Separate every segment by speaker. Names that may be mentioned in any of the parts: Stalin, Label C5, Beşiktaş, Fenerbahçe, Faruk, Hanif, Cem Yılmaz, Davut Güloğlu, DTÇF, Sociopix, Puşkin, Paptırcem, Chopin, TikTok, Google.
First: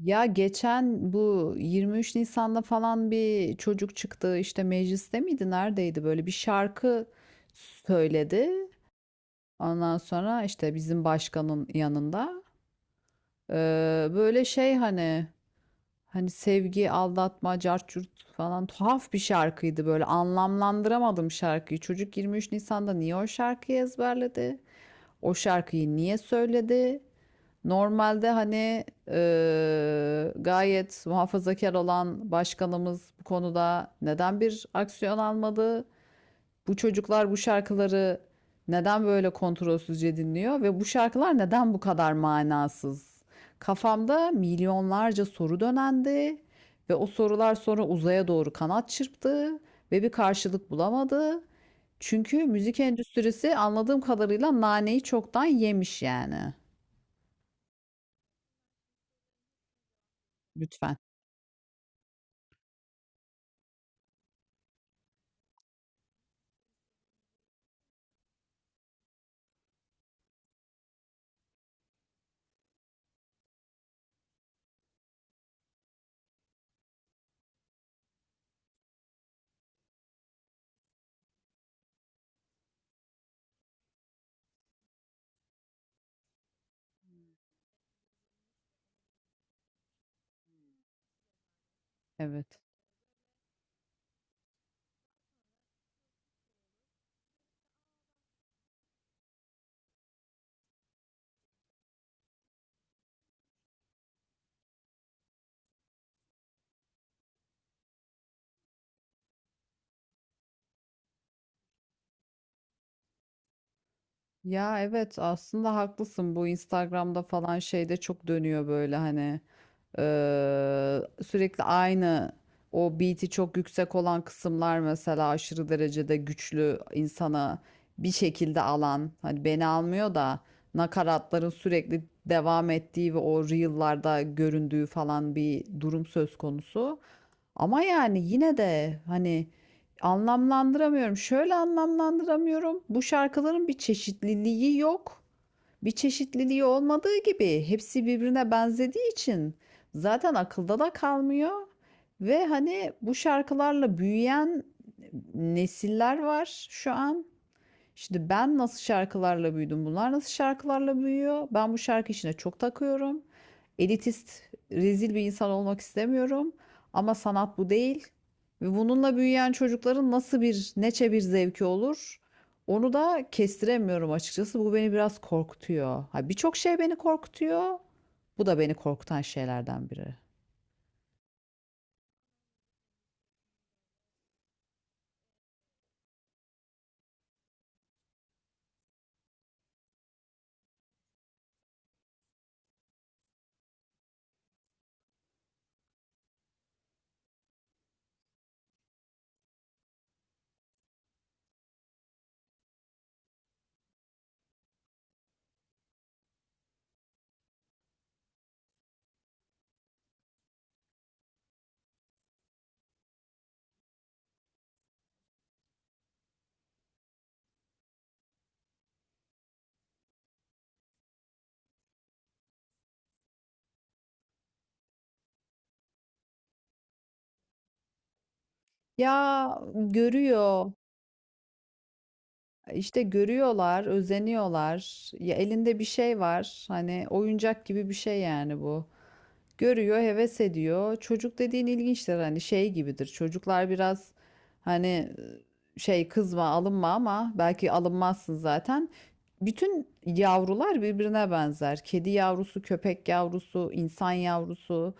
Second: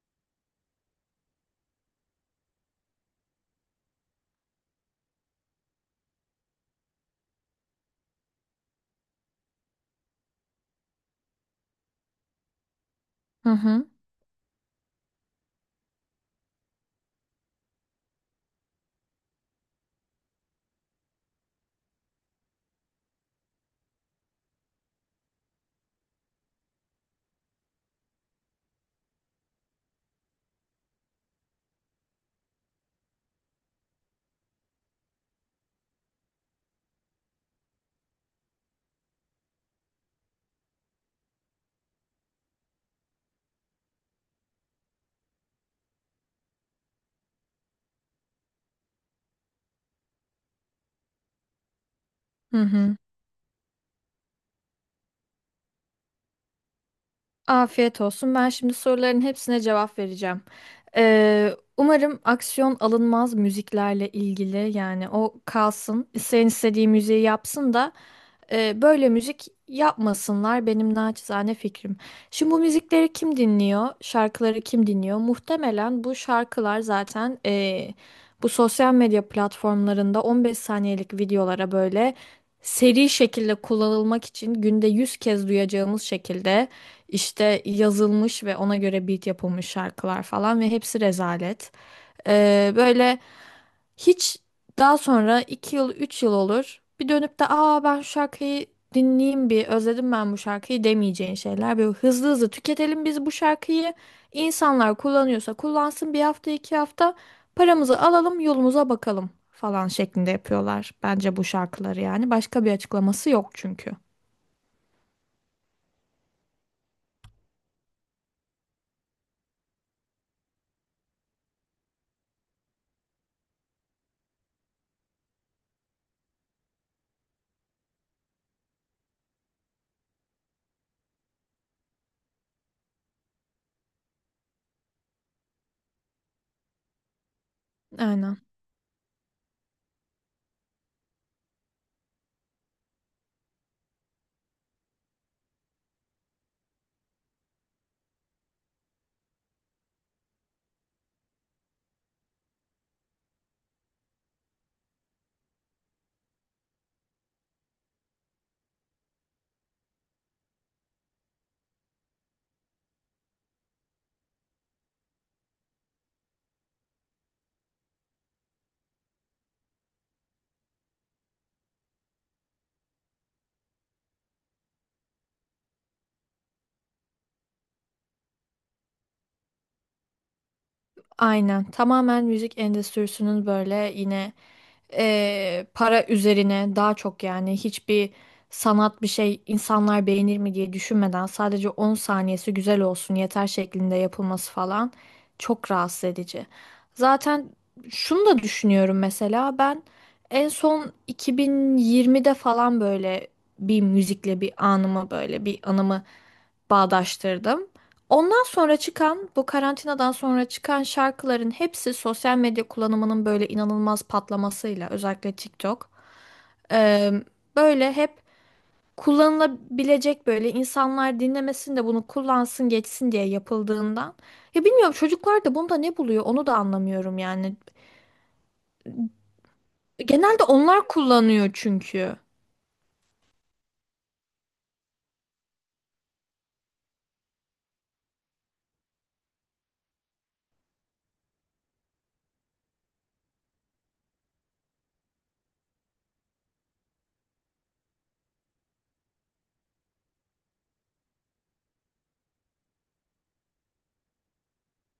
Speaker 1: Ya geçen bu 23 Nisan'da falan bir çocuk çıktı işte mecliste miydi neredeydi böyle bir şarkı söyledi. Ondan sonra işte bizim başkanın yanında
Speaker 2: Hı hı.
Speaker 1: Böyle şey hani sevgi aldatma cart curt falan tuhaf bir şarkıydı böyle anlamlandıramadım şarkıyı. Çocuk 23 Nisan'da niye o şarkıyı ezberledi? O şarkıyı niye söyledi? Normalde hani gayet muhafazakar olan başkanımız bu konuda neden bir aksiyon almadı? Bu çocuklar bu şarkıları neden böyle kontrolsüzce dinliyor ve bu şarkılar neden bu kadar manasız? Kafamda milyonlarca soru dönendi ve o sorular sonra uzaya doğru kanat çırptı ve bir karşılık bulamadı. Çünkü
Speaker 2: Hı
Speaker 1: müzik
Speaker 2: hı.
Speaker 1: endüstrisi anladığım kadarıyla naneyi çoktan yemiş yani.
Speaker 2: Afiyet olsun. Ben şimdi soruların hepsine cevap vereceğim.
Speaker 1: Lütfen.
Speaker 2: Ee, Umarım aksiyon alınmaz müziklerle ilgili yani o kalsın. İsteyen istediği müziği yapsın da böyle müzik yapmasınlar benim naçizane fikrim. Şimdi bu müzikleri kim dinliyor? Şarkıları kim dinliyor? Muhtemelen bu şarkılar zaten bu sosyal medya platformlarında 15 saniyelik videolara böyle seri şekilde kullanılmak için günde 100 kez duyacağımız şekilde işte yazılmış ve ona göre beat yapılmış şarkılar falan ve hepsi rezalet.
Speaker 1: Evet.
Speaker 2: Böyle hiç daha sonra 2 yıl 3 yıl olur bir dönüp de aa ben şu şarkıyı dinleyeyim bir özledim ben bu şarkıyı demeyeceğin şeyler. Böyle hızlı hızlı tüketelim biz bu şarkıyı insanlar kullanıyorsa kullansın bir hafta 2 hafta paramızı alalım yolumuza bakalım falan şeklinde yapıyorlar bence bu şarkıları yani başka bir açıklaması yok çünkü.
Speaker 1: Ya evet aslında haklısın, bu Instagram'da falan şeyde çok dönüyor böyle hani sürekli aynı o beat'i çok yüksek olan kısımlar mesela aşırı derecede güçlü insana bir şekilde alan, hani beni almıyor da nakaratların sürekli devam ettiği ve o reel'larda göründüğü falan bir durum söz konusu. Ama yani
Speaker 2: Aynen.
Speaker 1: yine de hani anlamlandıramıyorum. Şöyle anlamlandıramıyorum. Bu şarkıların bir çeşitliliği yok. Bir çeşitliliği olmadığı gibi hepsi birbirine benzediği için zaten akılda da kalmıyor. Ve hani bu şarkılarla büyüyen nesiller var şu an. Şimdi ben nasıl şarkılarla büyüdüm? Bunlar nasıl şarkılarla büyüyor? Ben bu şarkı işine çok takıyorum. Elitist, rezil bir insan olmak istemiyorum. Ama sanat bu değil. Ve bununla büyüyen çocukların nasıl bir, neçe bir zevki olur? Onu da kestiremiyorum açıkçası. Bu beni biraz korkutuyor. Ha, birçok şey beni korkutuyor. Bu da beni korkutan şeylerden biri.
Speaker 2: Aynen. Tamamen müzik endüstrisinin böyle yine para üzerine daha çok yani hiçbir sanat bir şey insanlar beğenir mi diye düşünmeden sadece 10 saniyesi güzel olsun yeter şeklinde yapılması falan çok rahatsız edici. Zaten şunu da düşünüyorum mesela ben en son 2020'de falan böyle bir müzikle bir anımı böyle bir anımı bağdaştırdım. Ondan sonra çıkan, bu karantinadan sonra çıkan şarkıların hepsi sosyal medya kullanımının böyle inanılmaz patlamasıyla, özellikle TikTok. e, Böyle hep kullanılabilecek böyle insanlar dinlemesin de bunu kullansın geçsin diye yapıldığından. Ya bilmiyorum çocuklar da bunda ne buluyor onu da anlamıyorum yani.
Speaker 1: Ya
Speaker 2: Genelde
Speaker 1: görüyor.
Speaker 2: onlar kullanıyor çünkü.
Speaker 1: İşte görüyorlar, özeniyorlar. Ya elinde bir şey var. Hani oyuncak gibi bir şey yani bu. Görüyor, heves ediyor. Çocuk dediğin ilginçtir, hani şey gibidir. Çocuklar biraz hani şey, kızma, alınma ama belki alınmazsın zaten. Bütün yavrular birbirine benzer. Kedi yavrusu, köpek yavrusu, insan yavrusu.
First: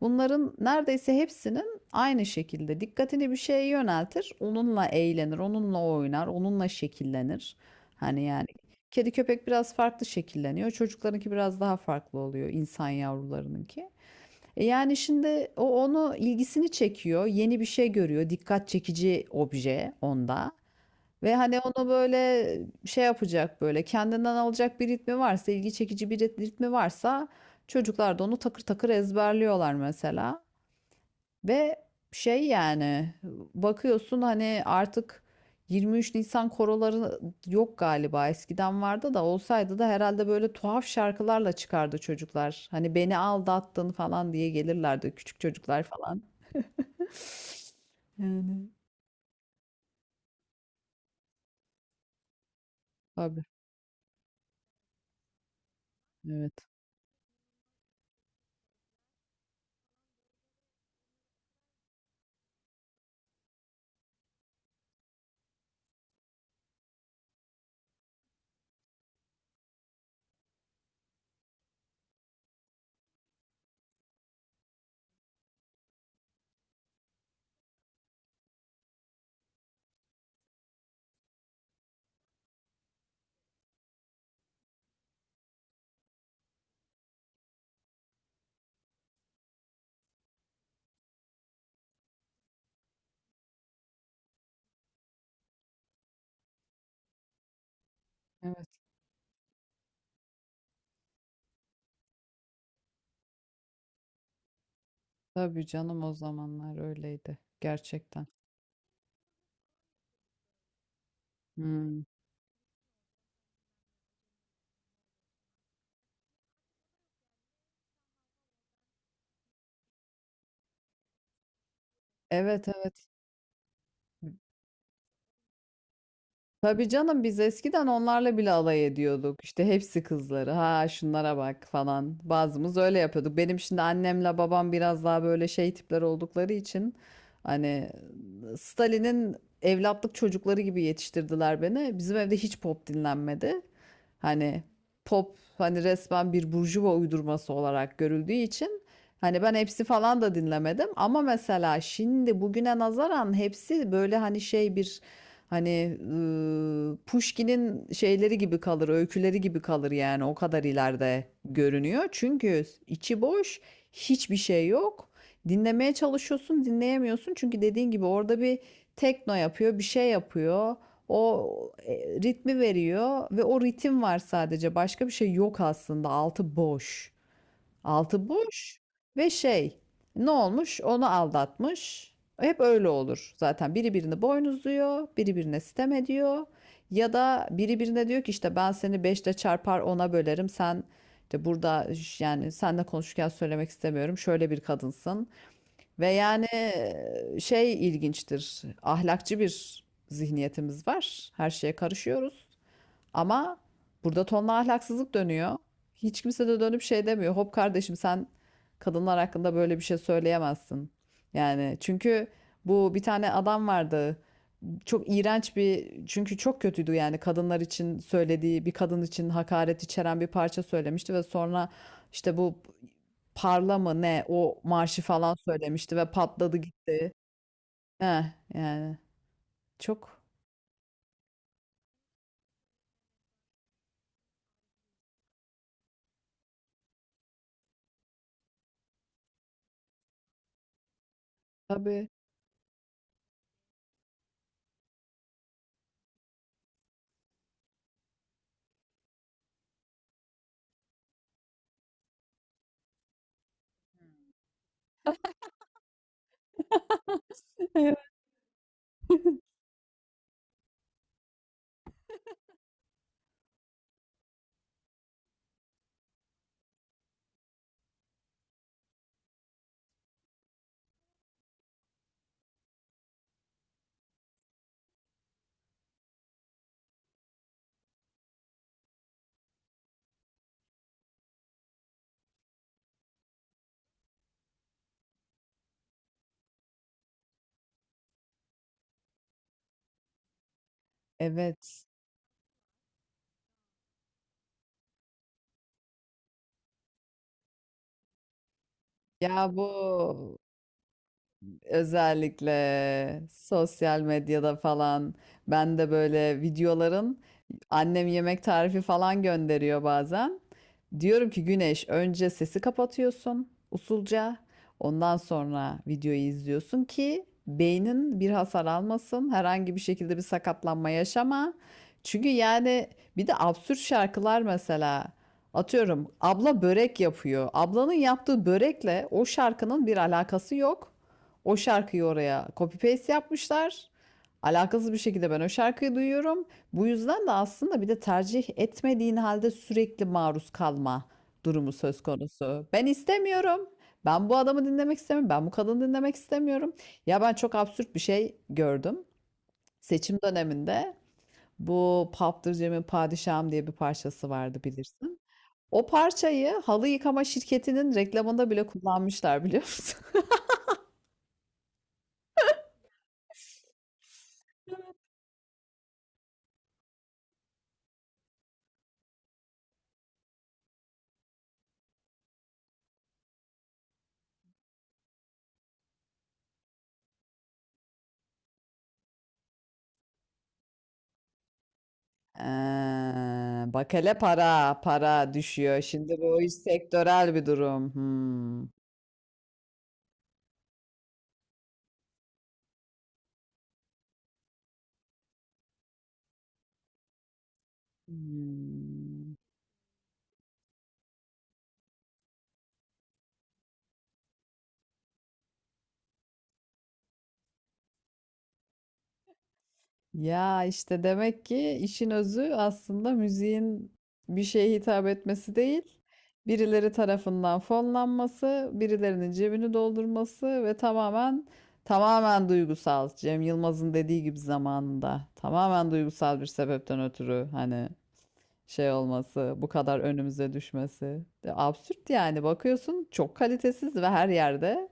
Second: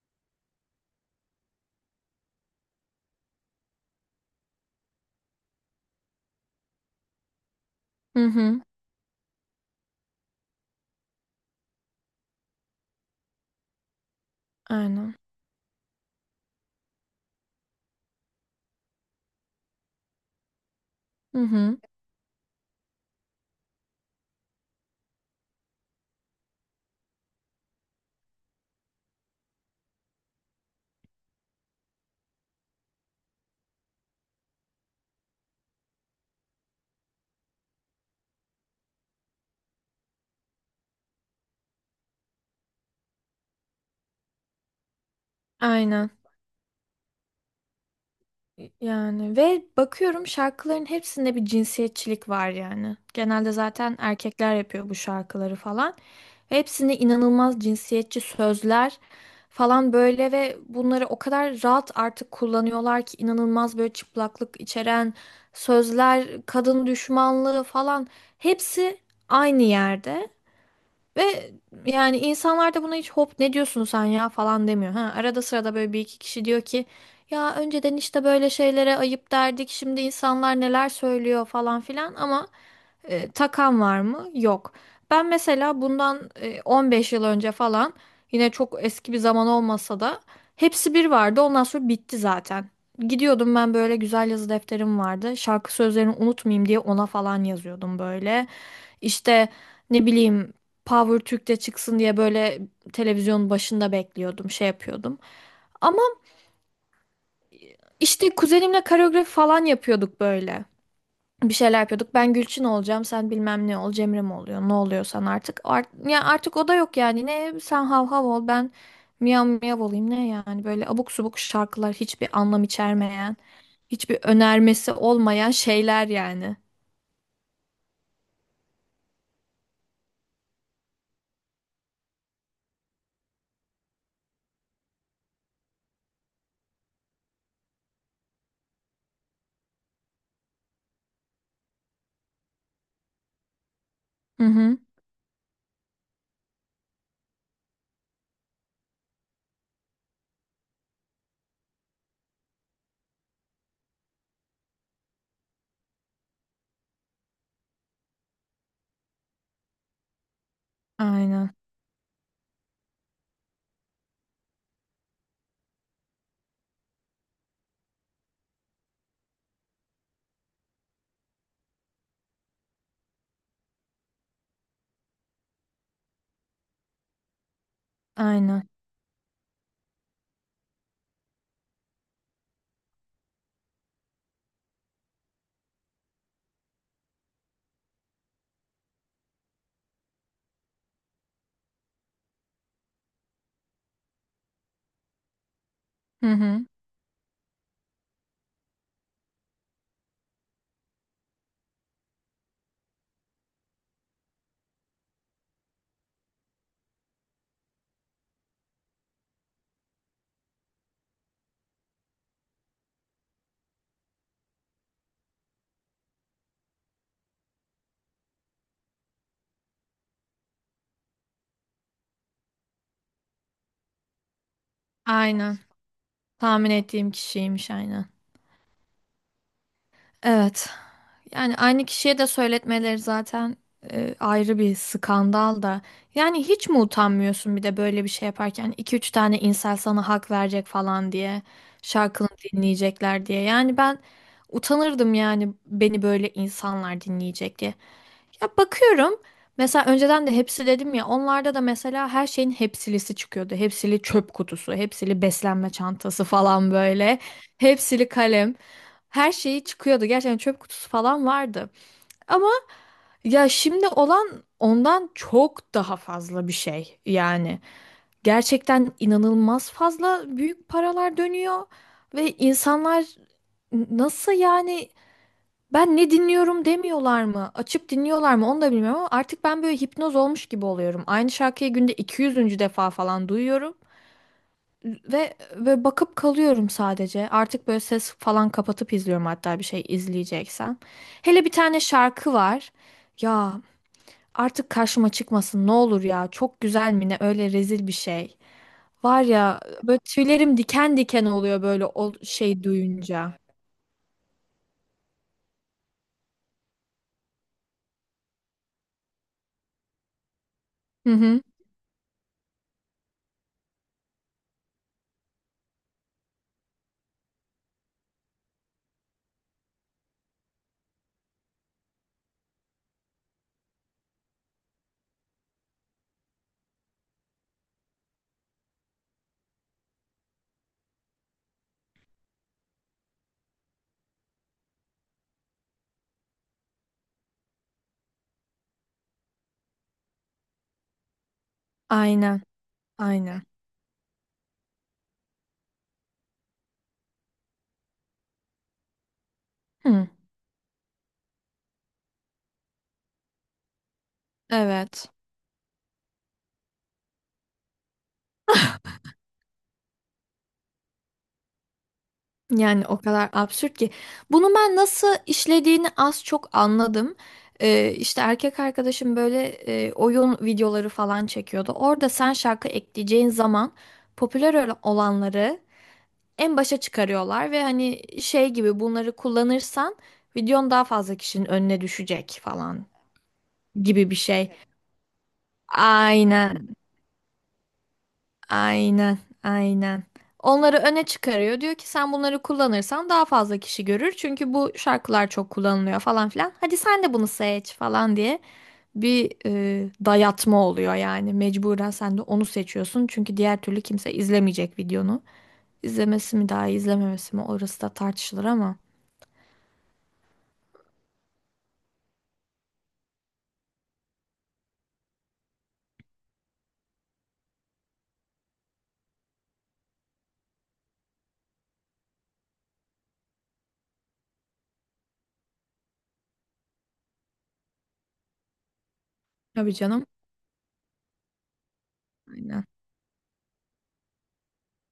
Speaker 1: Bunların neredeyse hepsinin aynı şekilde dikkatini bir şeye yöneltir. Onunla eğlenir, onunla oynar, onunla şekillenir. Hani
Speaker 2: Hı
Speaker 1: yani
Speaker 2: hı.
Speaker 1: kedi köpek biraz farklı şekilleniyor. Çocuklarınki biraz daha farklı oluyor, insan yavrularınınki. Yani
Speaker 2: Aynen.
Speaker 1: şimdi o onu ilgisini çekiyor, yeni bir şey görüyor, dikkat çekici obje onda ve
Speaker 2: Hı
Speaker 1: hani
Speaker 2: hı.
Speaker 1: onu böyle şey yapacak, böyle kendinden alacak bir ritmi varsa, ilgi çekici bir ritmi varsa çocuklar da onu takır takır ezberliyorlar mesela. Ve şey yani bakıyorsun hani artık 23 Nisan koroları yok galiba. Eskiden vardı da, olsaydı da herhalde böyle tuhaf şarkılarla çıkardı çocuklar. Hani beni aldattın falan diye gelirlerdi küçük çocuklar
Speaker 2: Aynen.
Speaker 1: falan. Yani
Speaker 2: Yani ve bakıyorum şarkıların hepsinde bir cinsiyetçilik var yani.
Speaker 1: tabii,
Speaker 2: Genelde zaten erkekler yapıyor bu şarkıları falan.
Speaker 1: evet.
Speaker 2: Hepsinde inanılmaz cinsiyetçi sözler falan böyle ve bunları o kadar rahat artık kullanıyorlar ki inanılmaz böyle çıplaklık içeren sözler, kadın düşmanlığı falan hepsi aynı yerde. Ve yani insanlar da buna hiç hop ne diyorsun sen ya falan demiyor. Ha, arada sırada böyle bir iki kişi diyor ki ya önceden işte böyle şeylere ayıp derdik şimdi insanlar neler söylüyor falan filan ama takan var mı? Yok. Ben mesela bundan 15 yıl önce falan yine çok eski bir zaman olmasa da hepsi bir vardı. Ondan sonra bitti zaten. Gidiyordum ben böyle güzel yazı defterim vardı. Şarkı sözlerini unutmayayım diye ona falan yazıyordum böyle.
Speaker 1: Evet,
Speaker 2: İşte ne bileyim Power Türk'te çıksın diye böyle televizyonun başında bekliyordum, şey yapıyordum.
Speaker 1: tabii
Speaker 2: Ama
Speaker 1: canım, o zamanlar öyleydi gerçekten.
Speaker 2: işte kuzenimle koreografi falan yapıyorduk böyle bir şeyler
Speaker 1: Hmm.
Speaker 2: yapıyorduk. Ben Gülçin olacağım, sen bilmem ne ol, Cemre mi oluyor, ne oluyorsan artık. Art ya artık o da yok yani. Ne sen hav hav ol, ben miyav miyav olayım ne yani. Böyle abuk subuk şarkılar, hiçbir anlam
Speaker 1: Evet, evet.
Speaker 2: içermeyen, hiçbir önermesi olmayan şeyler yani.
Speaker 1: Tabii canım, biz eskiden onlarla bile alay ediyorduk. İşte hepsi kızları. Ha, şunlara bak falan. Bazımız öyle yapıyorduk. Benim şimdi annemle babam biraz daha böyle şey tipler oldukları için hani Stalin'in evlatlık çocukları gibi yetiştirdiler beni. Bizim evde hiç pop dinlenmedi.
Speaker 2: Hı
Speaker 1: Hani
Speaker 2: hı.
Speaker 1: pop hani resmen bir burjuva uydurması olarak görüldüğü için hani ben hepsi falan da dinlemedim ama mesela şimdi bugüne nazaran hepsi böyle hani şey bir, hani Puşkin'in şeyleri gibi kalır, öyküleri gibi kalır yani, o kadar ileride
Speaker 2: Aynen.
Speaker 1: görünüyor. Çünkü içi boş, hiçbir şey yok. Dinlemeye çalışıyorsun, dinleyemiyorsun. Çünkü dediğin gibi orada bir tekno yapıyor, bir şey yapıyor. O e, ritmi veriyor ve o ritim var sadece. Başka bir şey yok aslında. Altı boş. Altı
Speaker 2: Aynen.
Speaker 1: boş ve şey, ne olmuş, onu aldatmış. Hep öyle olur zaten, biri birini boynuzluyor, biri birine sitem ediyor ya da biri birine diyor ki işte ben seni beşle çarpar ona bölerim, sen işte burada, yani seninle konuşurken söylemek istemiyorum, şöyle bir kadınsın ve
Speaker 2: Hı
Speaker 1: yani
Speaker 2: hı.
Speaker 1: şey, ilginçtir, ahlakçı bir zihniyetimiz var, her şeye karışıyoruz. Ama burada tonla ahlaksızlık dönüyor. Hiç kimse de dönüp şey demiyor. Hop kardeşim, sen kadınlar hakkında böyle bir şey söyleyemezsin. Yani çünkü bu bir tane adam vardı. Çok iğrenç bir, çünkü çok kötüydü yani, kadınlar için söylediği, bir kadın için hakaret içeren bir parça söylemişti ve sonra işte bu parla mı ne o marşı falan
Speaker 2: Aynen.
Speaker 1: söylemişti ve patladı
Speaker 2: Tahmin ettiğim
Speaker 1: gitti.
Speaker 2: kişiymiş aynen.
Speaker 1: Heh, yani çok
Speaker 2: Evet. Yani aynı kişiye de söyletmeleri zaten ayrı bir skandal da. Yani hiç mi utanmıyorsun bir de böyle bir şey yaparken hani iki üç tane insan sana hak verecek falan diye,
Speaker 1: tabii.
Speaker 2: şarkını dinleyecekler diye. Yani ben utanırdım yani beni böyle insanlar dinleyecek diye. Ya bakıyorum mesela önceden de hepsi dedim ya onlarda da mesela her şeyin hepsilisi çıkıyordu. Hepsili çöp kutusu, hepsili beslenme çantası falan böyle. Hepsili kalem. Her şeyi çıkıyordu. Gerçekten çöp kutusu falan vardı. Ama ya şimdi olan ondan çok daha fazla bir şey yani. Gerçekten inanılmaz fazla büyük paralar dönüyor ve insanlar nasıl yani ben ne dinliyorum demiyorlar mı? Açıp dinliyorlar mı? Onu da bilmiyorum ama artık ben böyle hipnoz olmuş gibi oluyorum. Aynı şarkıyı günde 200. defa falan duyuyorum ve bakıp kalıyorum sadece. Artık böyle ses falan kapatıp izliyorum hatta bir şey izleyeceksem. Hele bir tane
Speaker 1: Evet.
Speaker 2: şarkı var. Ya artık karşıma çıkmasın ne olur ya. Çok güzel mi ne öyle rezil bir şey. Var
Speaker 1: Ya
Speaker 2: ya
Speaker 1: bu,
Speaker 2: böyle tüylerim diken diken oluyor böyle o şey
Speaker 1: özellikle
Speaker 2: duyunca.
Speaker 1: sosyal medyada falan ben de böyle videoların, annem yemek tarifi falan gönderiyor bazen.
Speaker 2: Hı
Speaker 1: Diyorum
Speaker 2: hı.
Speaker 1: ki Güneş, önce sesi kapatıyorsun usulca. Ondan sonra videoyu izliyorsun ki beynin bir hasar almasın. Herhangi bir şekilde bir sakatlanma yaşama. Çünkü yani bir de absürt şarkılar mesela. Atıyorum, abla börek yapıyor. Ablanın yaptığı börekle o şarkının bir alakası yok. O şarkıyı oraya copy paste yapmışlar. Alakasız bir şekilde ben o şarkıyı duyuyorum. Bu yüzden de aslında bir de tercih etmediğin halde sürekli maruz kalma durumu söz
Speaker 2: Aynen.
Speaker 1: konusu. Ben
Speaker 2: Aynen.
Speaker 1: istemiyorum. Ben bu adamı dinlemek istemiyorum. Ben bu kadını dinlemek istemiyorum. Ya, ben çok absürt bir şey gördüm.
Speaker 2: Hı.
Speaker 1: Seçim döneminde bu Paptırcem'in Padişahım diye bir parçası vardı,
Speaker 2: Evet.
Speaker 1: bilirsin. O parçayı halı yıkama şirketinin reklamında bile kullanmışlar, biliyor musun?
Speaker 2: Yani o kadar absürt ki. Bunu ben nasıl işlediğini az çok anladım. İşte erkek arkadaşım böyle oyun videoları falan çekiyordu. Orada sen şarkı ekleyeceğin zaman popüler olanları en başa çıkarıyorlar ve hani şey gibi bunları kullanırsan videon daha fazla kişinin önüne düşecek falan
Speaker 1: Eee, bak
Speaker 2: gibi
Speaker 1: hele,
Speaker 2: bir şey.
Speaker 1: para, para düşüyor. Şimdi bu iş
Speaker 2: Aynen.
Speaker 1: sektörel bir durum. Hmm.
Speaker 2: Aynen, aynen. Onları öne çıkarıyor. Diyor ki sen bunları kullanırsan daha fazla kişi görür. Çünkü bu şarkılar çok kullanılıyor falan filan. Hadi sen de bunu seç falan diye
Speaker 1: Hmm.
Speaker 2: bir dayatma oluyor yani. Mecburen sen de onu seçiyorsun. Çünkü diğer türlü kimse izlemeyecek videonu. İzlemesi mi daha iyi, izlememesi mi orası da tartışılır ama.
Speaker 1: Ya işte demek ki işin özü aslında müziğin bir şeye hitap etmesi değil, birileri tarafından fonlanması, birilerinin cebini doldurması ve tamamen tamamen duygusal. Cem Yılmaz'ın dediği gibi zamanında tamamen duygusal bir sebepten ötürü hani şey olması, bu
Speaker 2: Tabii
Speaker 1: kadar
Speaker 2: canım.
Speaker 1: önümüze düşmesi. De absürt yani,
Speaker 2: Aynen.
Speaker 1: bakıyorsun çok kalitesiz ve her yerde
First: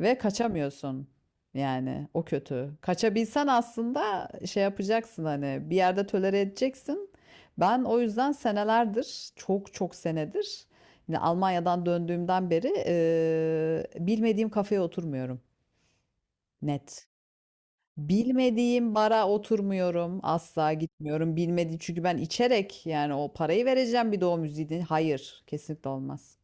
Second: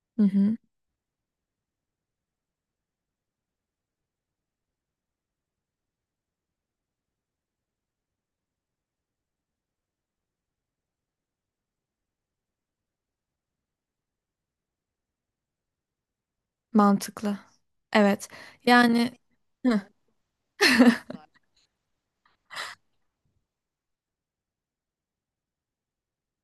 Speaker 1: ve
Speaker 2: Hı hı.
Speaker 1: kaçamıyorsun. Yani o kötü. Kaçabilsen aslında şey yapacaksın, hani bir yerde tolere edeceksin. Ben o yüzden senelerdir, çok çok senedir, yine Almanya'dan döndüğümden beri bilmediğim kafeye oturmuyorum. Net.
Speaker 2: Mantıklı. Evet.
Speaker 1: Bilmediğim
Speaker 2: Yani...
Speaker 1: bara oturmuyorum, asla gitmiyorum. Bilmediğim, çünkü ben içerek yani o parayı vereceğim bir doğum müziği Hayır, kesinlikle olmaz.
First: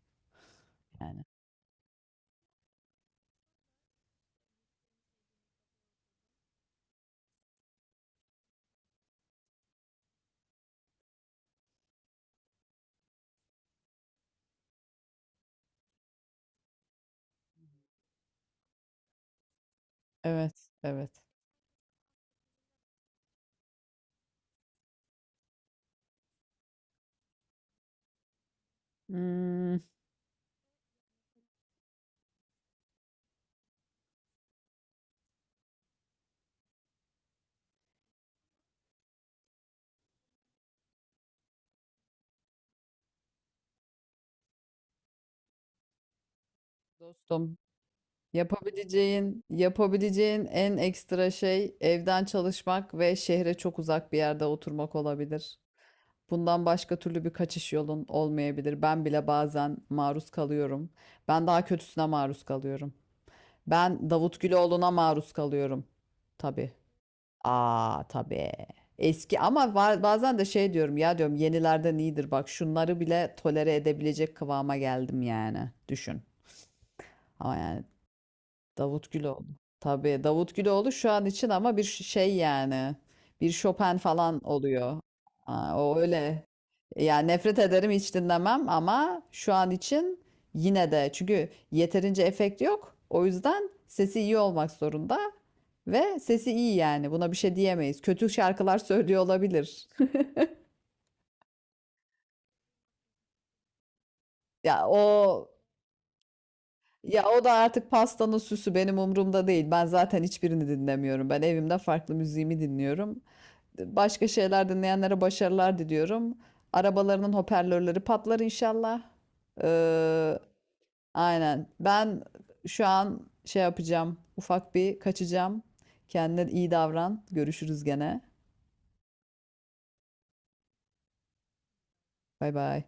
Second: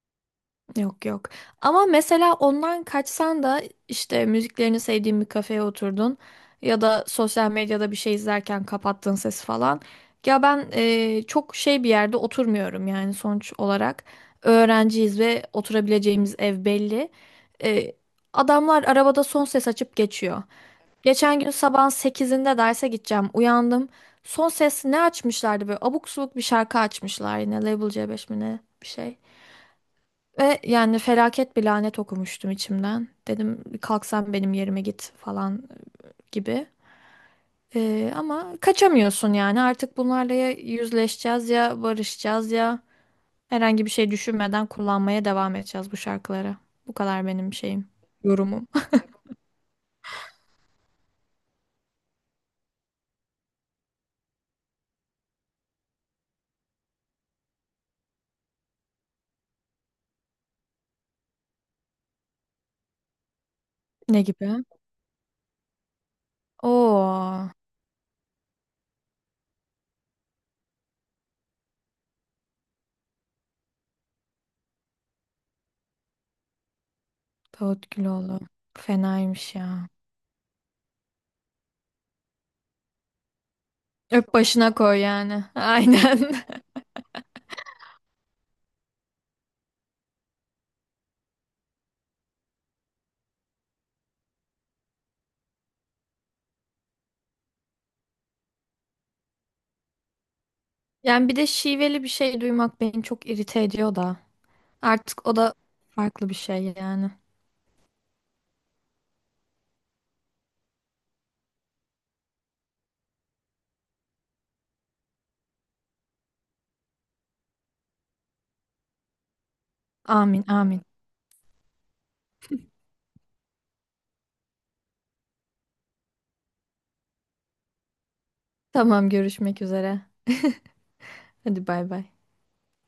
Speaker 2: Yok
Speaker 1: Yani
Speaker 2: yok. Ama mesela ondan kaçsan da işte müziklerini sevdiğin bir kafeye oturdun ya da sosyal medyada bir şey izlerken kapattın sesi falan. Ya ben çok şey bir yerde oturmuyorum yani sonuç olarak. Öğrenciyiz ve oturabileceğimiz ev belli. E, Adamlar arabada son ses açıp geçiyor.
Speaker 1: evet, evet.
Speaker 2: Geçen gün sabahın 8'inde derse gideceğim. Uyandım. Son ses ne açmışlardı böyle abuk subuk bir şarkı açmışlar yine Label C5 mi ne bir şey.
Speaker 1: Hmm,
Speaker 2: Ve yani felaket bir lanet okumuştum içimden. Dedim kalksan benim yerime git falan gibi. Ama kaçamıyorsun yani artık bunlarla ya yüzleşeceğiz ya barışacağız ya herhangi bir şey düşünmeden kullanmaya devam edeceğiz bu şarkıları. Bu kadar benim
Speaker 1: dostum,
Speaker 2: şeyim, yorumum.
Speaker 1: yapabileceğin en ekstra şey evden çalışmak ve şehre çok uzak bir yerde oturmak olabilir. Bundan başka türlü bir kaçış yolun olmayabilir. Ben bile bazen maruz kalıyorum. Ben daha kötüsüne maruz kalıyorum. Ben
Speaker 2: Ne
Speaker 1: Davut
Speaker 2: gibi?
Speaker 1: Güloğlu'na maruz kalıyorum. Tabii.
Speaker 2: Oo,
Speaker 1: Aa, tabii. Eski ama bazen de şey diyorum ya, diyorum yenilerden iyidir, bak şunları bile tolere edebilecek kıvama geldim yani. Düşün. Ama yani
Speaker 2: Davut Güloğlu.
Speaker 1: Davut Güloğlu.
Speaker 2: Fenaymış ya.
Speaker 1: Tabii Davut Güloğlu şu an için, ama bir şey yani. Bir Chopin
Speaker 2: Öp
Speaker 1: falan
Speaker 2: başına koy
Speaker 1: oluyor.
Speaker 2: yani.
Speaker 1: Aa, o
Speaker 2: Aynen.
Speaker 1: öyle. Yani nefret ederim, hiç dinlemem ama şu an için yine de, çünkü yeterince efekt yok. O yüzden sesi iyi olmak zorunda ve sesi iyi yani. Buna bir şey diyemeyiz. Kötü şarkılar söylüyor olabilir.
Speaker 2: Yani bir de şiveli bir şey duymak beni çok irite ediyor da.
Speaker 1: Ya
Speaker 2: Artık o
Speaker 1: o
Speaker 2: da farklı bir şey yani.
Speaker 1: ya o da artık, pastanın süsü benim umurumda değil. Ben zaten hiçbirini dinlemiyorum. Ben evimde farklı müziğimi dinliyorum. Başka şeyler dinleyenlere başarılar diliyorum. Arabalarının hoparlörleri patlar inşallah. Ee,
Speaker 2: Amin, amin.
Speaker 1: aynen. Ben şu an şey yapacağım. Ufak bir kaçacağım. Kendine iyi davran. Görüşürüz gene.
Speaker 2: Tamam, görüşmek üzere. Hadi bay bay.
Speaker 1: Bay bay.